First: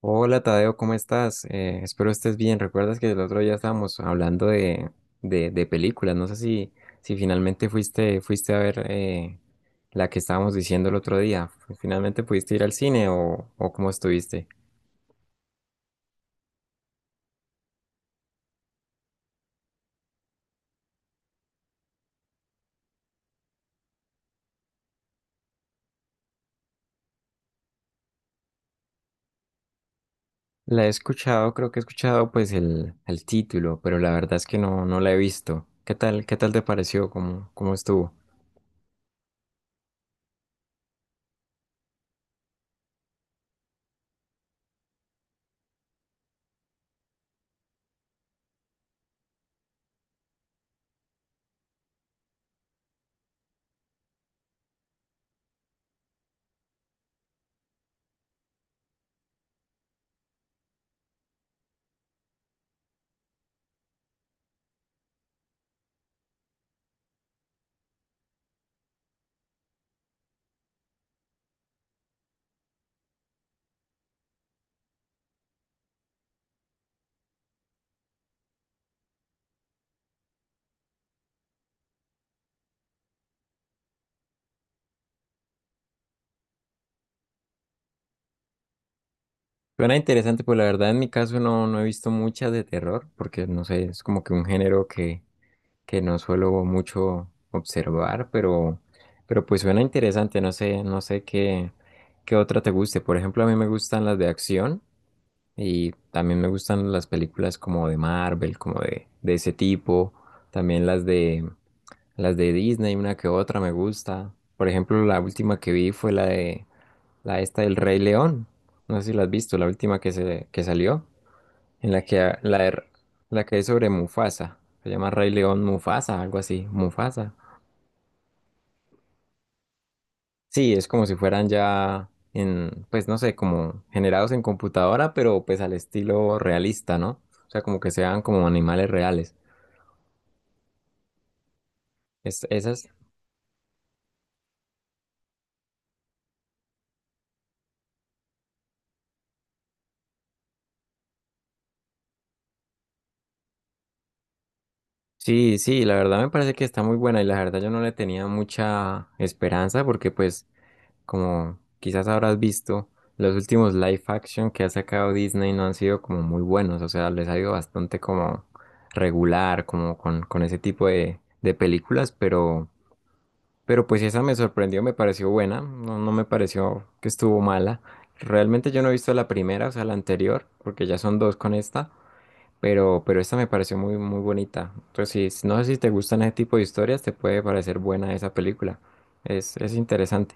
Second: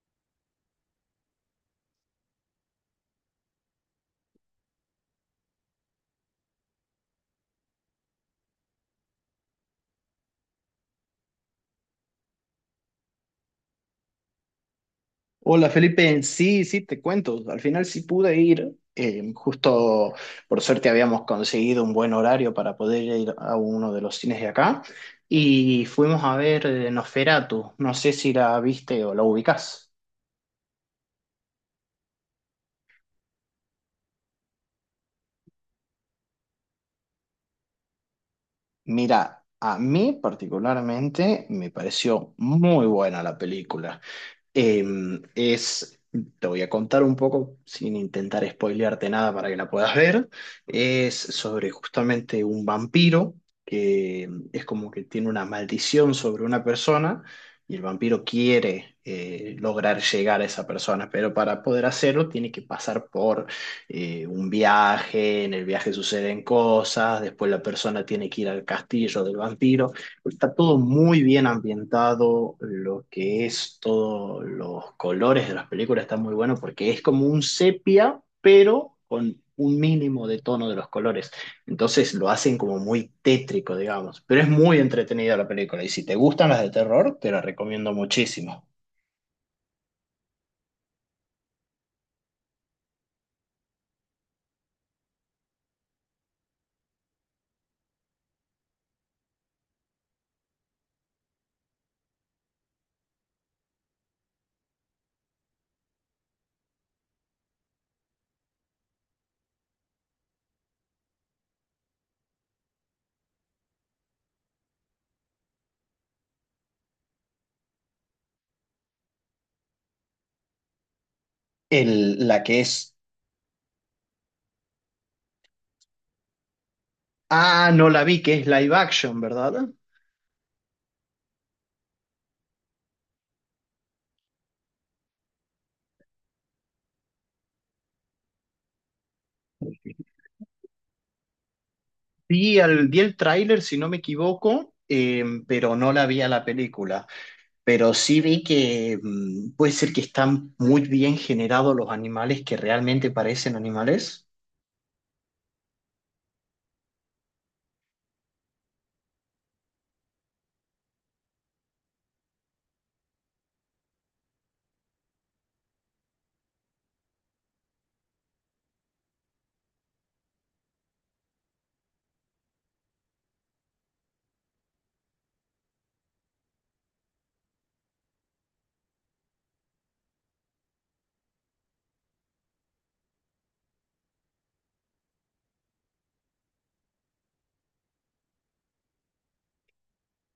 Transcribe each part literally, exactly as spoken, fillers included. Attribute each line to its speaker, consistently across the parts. Speaker 1: Hola Tadeo, ¿cómo estás? Eh, espero estés bien. ¿Recuerdas que el otro día estábamos hablando de, de, de películas? No sé si, Si finalmente fuiste, fuiste a ver eh, la que estábamos diciendo el otro día. ¿Finalmente pudiste ir al cine o, o cómo estuviste?
Speaker 2: Hola Felipe, sí, sí, te cuento. Al final sí pude ir. Eh, justo por suerte habíamos conseguido un buen horario para poder ir a uno de los cines de acá y fuimos a ver eh, Nosferatu. No sé si la viste o la ubicás.
Speaker 1: La he escuchado, creo que he escuchado pues el, el título, pero la verdad es que no, no la he visto. ¿Qué tal, qué tal te pareció? ¿Cómo, cómo estuvo?
Speaker 2: Mira, a mí particularmente me pareció muy buena la película. Em, es, Te voy a contar un poco, sin intentar spoilearte nada para que la puedas ver. Es sobre justamente un vampiro que em, es como que tiene una maldición sobre una persona y el vampiro quiere eh, lograr llegar a esa persona, pero para poder hacerlo tiene que pasar por eh, un viaje, en el viaje suceden cosas, después la persona tiene que ir al castillo del vampiro. Está todo muy bien ambientado, lo que es todos los colores de las películas está muy bueno porque es como un sepia, pero con un mínimo de tono de los colores. Entonces lo hacen como muy tétrico, digamos, pero es muy entretenida la película y si te gustan las de terror, te la recomiendo muchísimo.
Speaker 1: Suena interesante, pues la verdad en mi caso no, no he visto muchas de terror, porque no sé, es como que un género que que no suelo mucho observar, pero, pero pues suena interesante, no sé, no sé qué, qué otra te guste. Por ejemplo, a mí me gustan las de acción y también me gustan las películas como de Marvel, como de, de ese tipo, también las de las de Disney, una que otra me gusta. Por ejemplo, la última que vi fue la de la esta del Rey León. No sé si la has visto, la última que se que salió. En la que,
Speaker 2: El,
Speaker 1: ha-
Speaker 2: la
Speaker 1: la,
Speaker 2: que
Speaker 1: de-
Speaker 2: es...
Speaker 1: la que es sobre Mufasa. Se llama Rey León Mufasa, algo así. Mufasa.
Speaker 2: Ah, no la vi, que es live action, ¿verdad?
Speaker 1: Sí, es como si fueran ya en, pues no sé, como generados en computadora, pero pues al estilo realista, ¿no? O sea, como que sean como animales reales. Es,
Speaker 2: Vi,
Speaker 1: esas.
Speaker 2: al, vi el tráiler, si no me equivoco, eh, pero no la vi a la película. Pero sí vi que mm, puede ser que están muy bien generados los animales que realmente parecen animales.
Speaker 1: Sí, sí, la verdad me parece que está muy buena y la verdad yo no le tenía mucha esperanza porque pues como quizás habrás visto, los últimos live action que ha sacado Disney no han sido como muy buenos, o sea, les ha ido bastante como regular, como con, con ese tipo de, de películas, pero, pero pues esa me sorprendió, me pareció buena, no, no me pareció que estuvo mala. Realmente yo no he visto la primera, o sea, la anterior, porque ya son dos con esta, pero, pero esta me pareció muy, muy bonita. Entonces, si- no sé si te gustan ese tipo de historias, te puede parecer buena esa película. Es, es interesante.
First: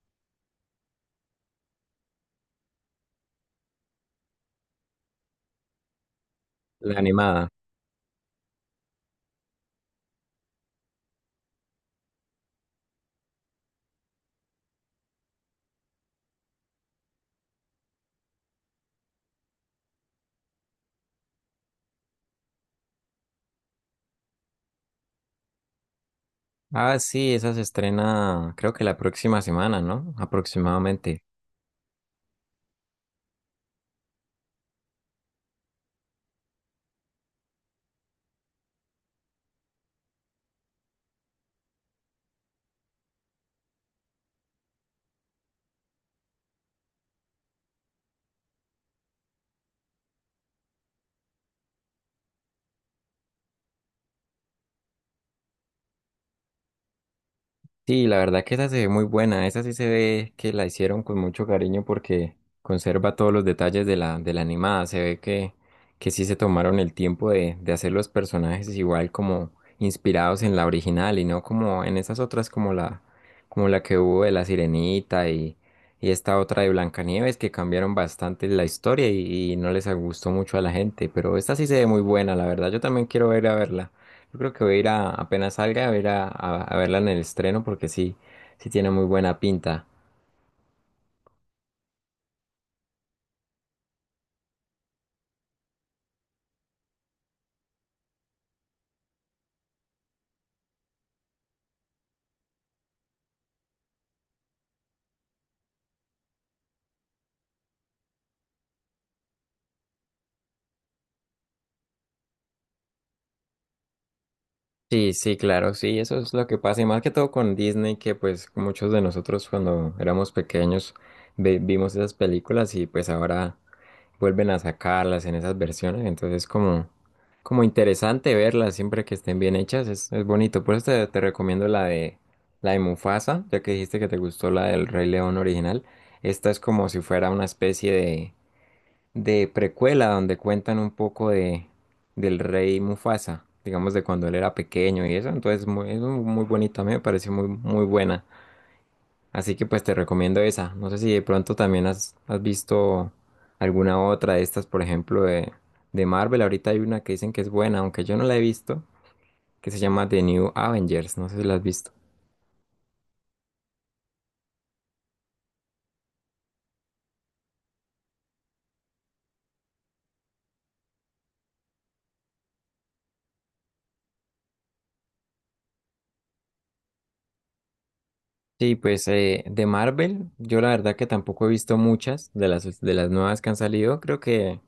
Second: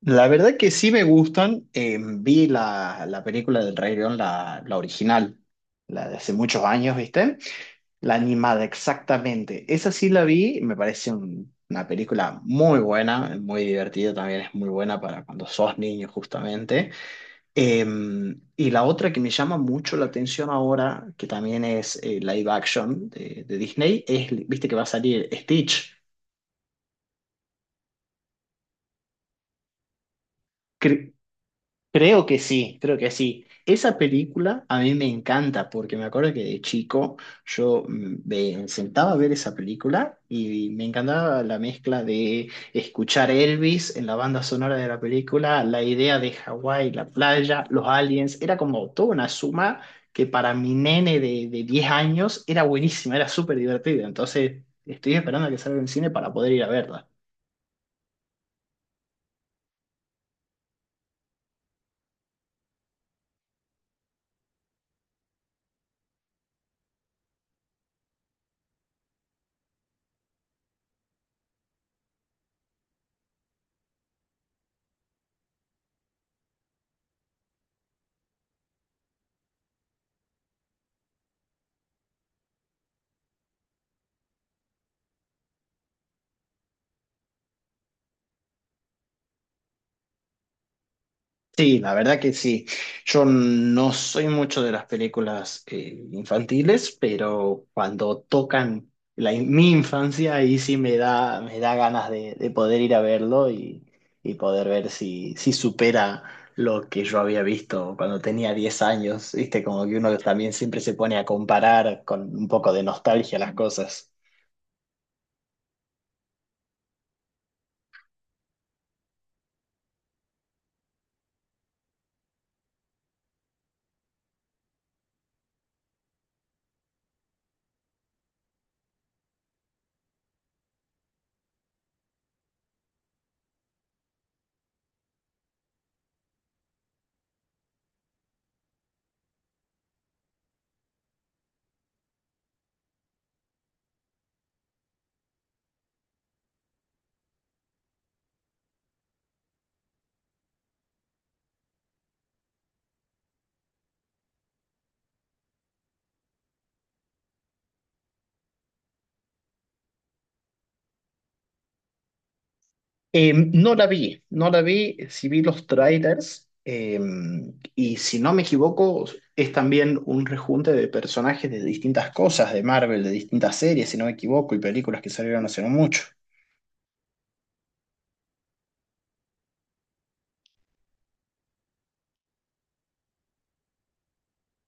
Speaker 2: La verdad que sí me gustan. Eh, vi la, la película del Rey León, la, la original, la de hace muchos años,
Speaker 1: La
Speaker 2: ¿viste?
Speaker 1: animada.
Speaker 2: La animada, exactamente. Esa sí la vi, me parece un- una película muy buena, muy divertida también, es muy buena para cuando sos niño justamente. Eh, y la otra que me llama mucho la atención ahora, que también es eh, live action de, de Disney, es, viste que va a salir Stitch.
Speaker 1: Ah, sí, esa se estrena creo que la próxima semana, ¿no?
Speaker 2: Cre-
Speaker 1: Aproximadamente.
Speaker 2: Creo que sí, creo que sí. Esa película a mí me encanta porque me acuerdo que de chico yo mm, me sentaba a ver esa película y me encantaba la mezcla de escuchar Elvis en la banda sonora de la película, la idea de Hawái, la playa, los aliens, era como toda una suma que para mi nene de, de diez años era buenísima, era súper divertida. Entonces estoy esperando a que salga en cine para poder ir a verla.
Speaker 1: Sí, la verdad que esa se ve muy buena. Esa sí se ve que la hicieron con mucho cariño porque conserva todos los detalles de la, de la animada. Se ve que, que sí se tomaron el tiempo de, de hacer los personajes igual como inspirados en la original y no como en esas otras como la, como la que hubo de la Sirenita y, y esta otra de Blancanieves que cambiaron bastante la historia y, y no les gustó mucho a la gente. Pero esta sí se ve muy buena, la verdad. Yo también quiero ver a verla. Yo creo que voy a ir a, apenas salga, voy a ir a, a- a verla en el estreno porque sí, sí tiene muy buena pinta.
Speaker 2: Sí, la verdad que sí. Yo no soy mucho de las películas eh, infantiles, pero cuando tocan la, mi infancia, ahí sí me da, me da ganas de, de poder ir a verlo y, y poder ver si, si supera lo que yo había visto cuando tenía diez años. ¿Viste? Como que uno también siempre se pone a comparar con un poco de nostalgia las cosas.
Speaker 1: Sí, sí, claro, sí, eso es lo que pasa. Y más que todo con Disney, que pues muchos de nosotros cuando éramos pequeños ve- vimos esas películas y pues ahora vuelven a sacarlas en esas versiones. Entonces como, como interesante verlas siempre que estén bien hechas, es, es bonito. Por eso te, te recomiendo la de, la de Mufasa, ya que dijiste que te gustó la del Rey León original. Esta es como si fuera una especie de de precuela donde cuentan un poco de del rey Mufasa, digamos de cuando él era pequeño y eso, entonces muy, es un- muy bonita, a mí me pareció muy muy buena. Así que pues te recomiendo esa. No sé si de pronto también has, has visto alguna otra de estas, por ejemplo, de, de Marvel. Ahorita hay una que dicen que es buena, aunque yo no la he visto, que se llama The New Avengers. No sé si la has visto.
Speaker 2: Eh, no la vi, no la vi, sí vi los trailers eh, y si no me equivoco es también un rejunte de personajes de distintas cosas de Marvel, de distintas series, si no me equivoco, y películas que salieron hace no mucho.
Speaker 1: Sí, pues eh, de Marvel, yo la verdad que tampoco he visto muchas de las, de las nuevas que han salido. Creo que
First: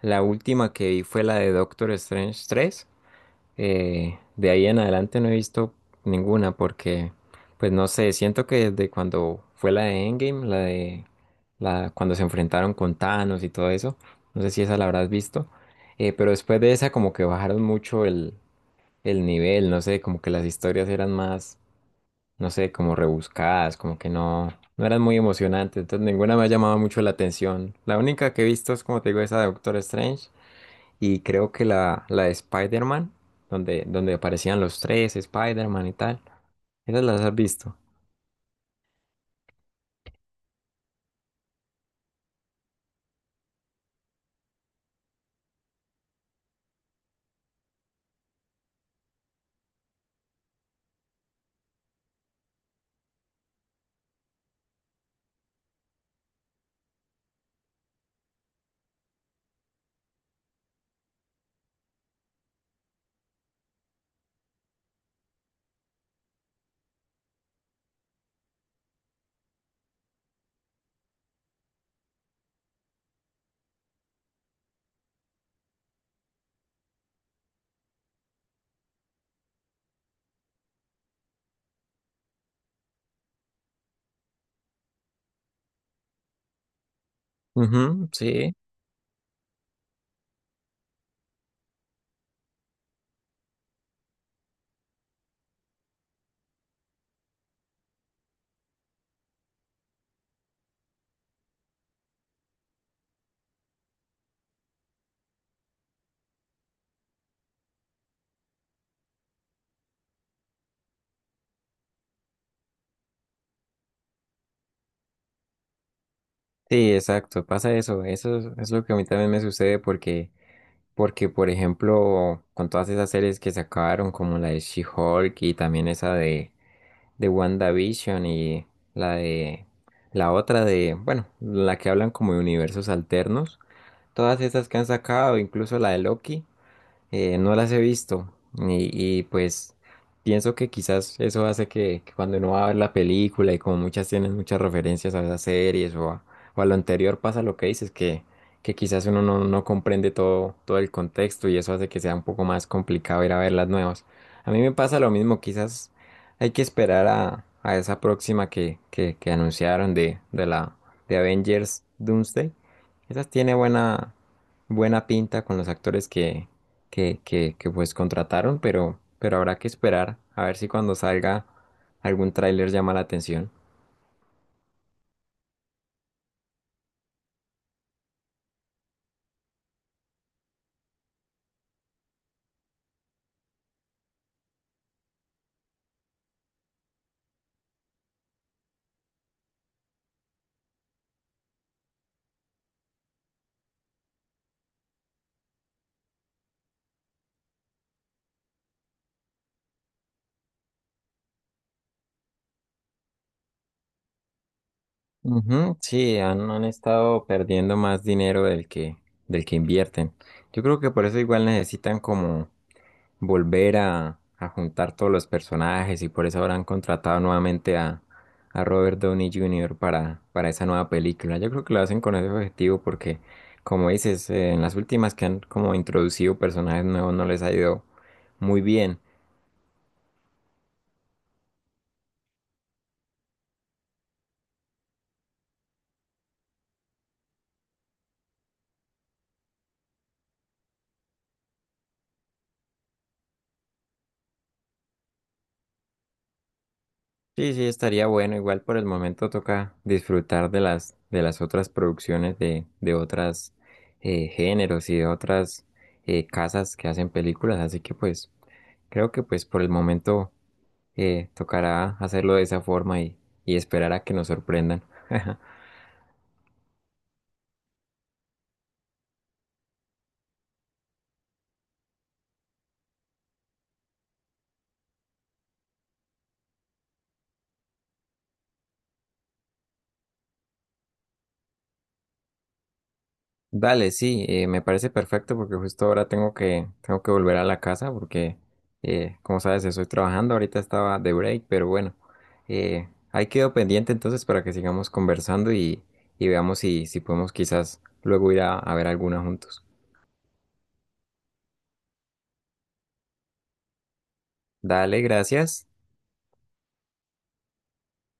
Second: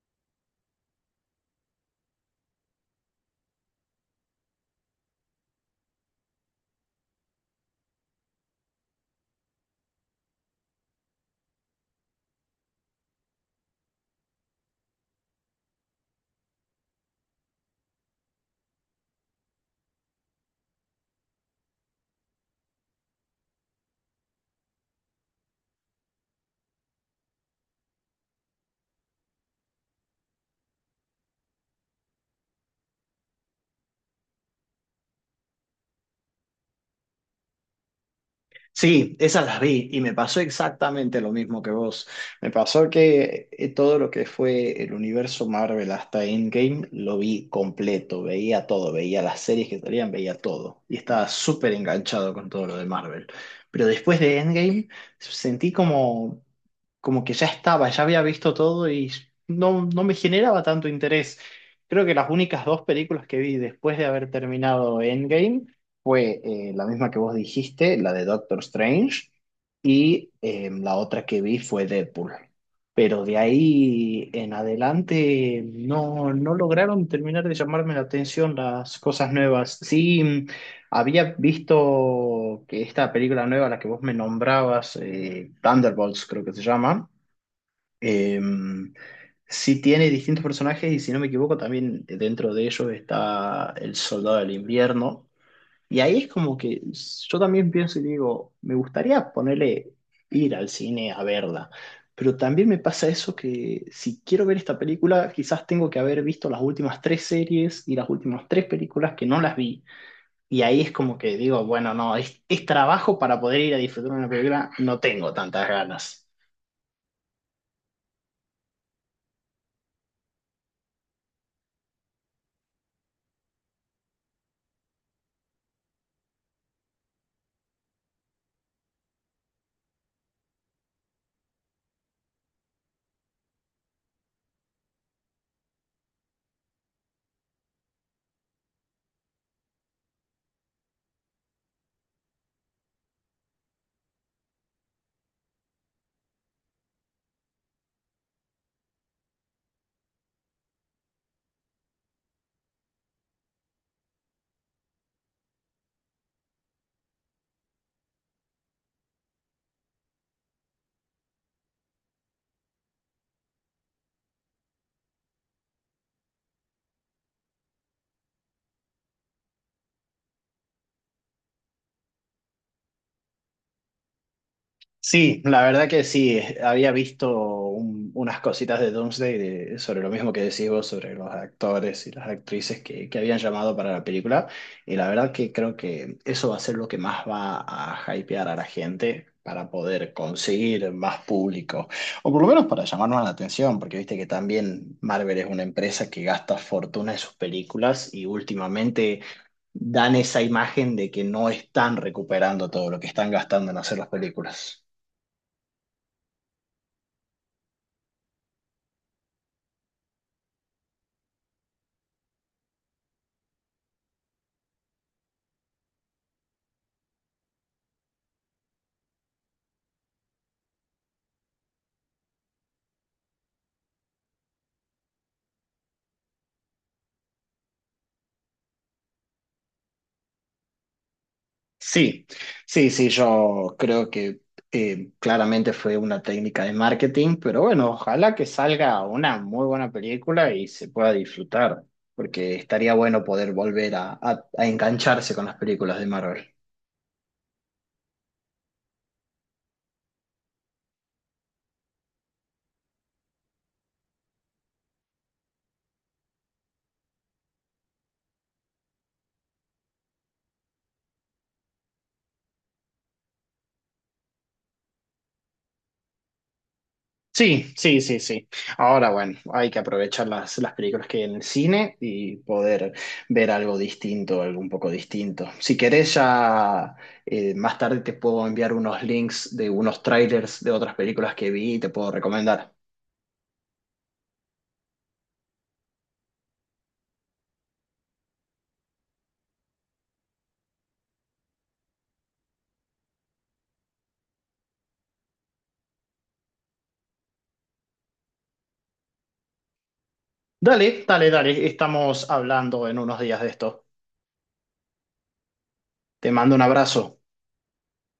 Speaker 1: la última que vi fue la de Doctor Strange tres. Eh, de ahí en adelante no he visto ninguna porque, pues no sé, siento que desde cuando fue la de Endgame, la de la, cuando se enfrentaron con Thanos y todo eso, no sé si esa la habrás visto, eh, pero después de esa como que bajaron mucho el, el nivel, no sé, como que las historias eran más no sé, como rebuscadas, como que no, no eran muy emocionantes, entonces ninguna me ha llamado mucho la atención. La única que he visto es, como te digo, esa de Doctor Strange y creo que la, la de Spider-Man, donde, donde aparecían los tres, Spider-Man y tal. Esas las has visto.
Speaker 2: Sí, esas las vi y me pasó exactamente lo mismo que vos. Me pasó que eh, todo lo que fue el universo Marvel hasta Endgame lo vi completo, veía todo, veía las series que salían, veía todo y estaba súper enganchado con todo lo de Marvel. Pero después de Endgame sentí como, como que ya estaba, ya había visto todo y no, no me generaba tanto interés. Creo que las únicas dos películas que vi después de haber terminado Endgame fue eh, la misma que vos dijiste, la de Doctor Strange, y eh, la otra que vi fue Deadpool. Pero de ahí en adelante no, no lograron terminar de llamarme la atención las cosas nuevas. Sí, mm, había visto que esta película nueva, la que vos me nombrabas, eh, Thunderbolts creo que se llama,
Speaker 1: Ujú, sí.
Speaker 2: em, sí tiene distintos personajes y si no me equivoco también dentro de ellos está el Soldado del Invierno, y ahí es como que yo también pienso y digo, me gustaría ponerle ir al cine a verla, pero también me pasa eso que si quiero ver esta película, quizás tengo que haber visto las últimas tres series y las últimas tres películas que no las vi. Y ahí es como que digo, bueno, no, es, es trabajo para poder ir a disfrutar una película, no tengo tantas ganas.
Speaker 1: Sí, exacto, pasa eso. Eso es, es lo que a mí también me sucede porque, porque, por ejemplo, con todas esas series que se acabaron, como la de She-Hulk y también esa de de WandaVision y la de la otra de, bueno, la que hablan como de universos alternos. Todas esas que han sacado, incluso la de Loki eh, no las he visto y, y, pues pienso que quizás eso hace que, que cuando uno va a ver la película y como muchas tienen muchas referencias a esas series o a, o a lo anterior pasa lo que dices, que, que quizás uno no, no comprende todo, todo el contexto y eso hace que sea un poco más complicado ir a ver las nuevas. A mí me pasa lo mismo, quizás hay que esperar a, a esa próxima que, que, que anunciaron de, de la de Avengers Doomsday. Esa tiene buena, buena pinta con los actores que, que, que, que pues contrataron, pero, pero habrá que esperar a ver si cuando salga algún tráiler llama la atención.
Speaker 2: Sí, la verdad que sí, eh, había visto un- unas cositas de Doomsday de- sobre lo mismo que decís vos, sobre los actores y las actrices que, que habían llamado para la película, y la verdad que creo que eso va a ser lo que más va a hypear a la gente para poder conseguir más público, o por lo menos para llamarnos la atención, porque viste que también Marvel es una empresa que gasta fortuna en sus películas y últimamente... dan esa imagen de que no están recuperando todo lo que están gastando en hacer las películas.
Speaker 1: Ujú, sí, han, han estado perdiendo más dinero del que, del que invierten. Yo creo que por eso igual necesitan como volver a, a juntar todos los personajes y por eso habrán contratado nuevamente a, a Robert Downey junior para, para esa nueva película. Yo creo que lo hacen con ese objetivo porque, como dices, eh, en las últimas que han como introducido personajes nuevos no les ha ido muy bien.
Speaker 2: Sí, sí, sí, yo creo que eh, claramente fue una técnica de marketing, pero bueno, ojalá que salga una muy buena película y se pueda disfrutar, porque estaría bueno poder volver a, a a engancharse con las películas de Marvel.
Speaker 1: Sí, sí, estaría bueno. Igual por el momento toca disfrutar de las, de las otras producciones de, de otras eh, géneros y de otras eh, casas que hacen películas. Así que pues creo que pues por el momento Eh, tocará hacerlo de esa forma y, y esperar a que nos sorprendan.
Speaker 2: Sí, sí, sí, sí. Ahora, bueno, hay que aprovechar las, las películas que hay en el cine y poder ver algo distinto, algo un poco distinto. Si querés, ya eh, más tarde te puedo enviar unos links de unos trailers de otras películas que vi y te puedo recomendar.
Speaker 1: Dale, sí, eh, me parece perfecto porque justo ahora tengo que, tengo que volver a la casa porque, eh, como sabes, estoy trabajando, ahorita estaba de break, pero bueno, eh, ahí quedo pendiente entonces para que sigamos conversando y, y veamos si, si podemos quizás luego ir a, a ver alguna juntos.
Speaker 2: Dale, dale, dale. Estamos hablando en unos días de esto.
Speaker 1: Dale, gracias.
Speaker 2: Te mando un abrazo.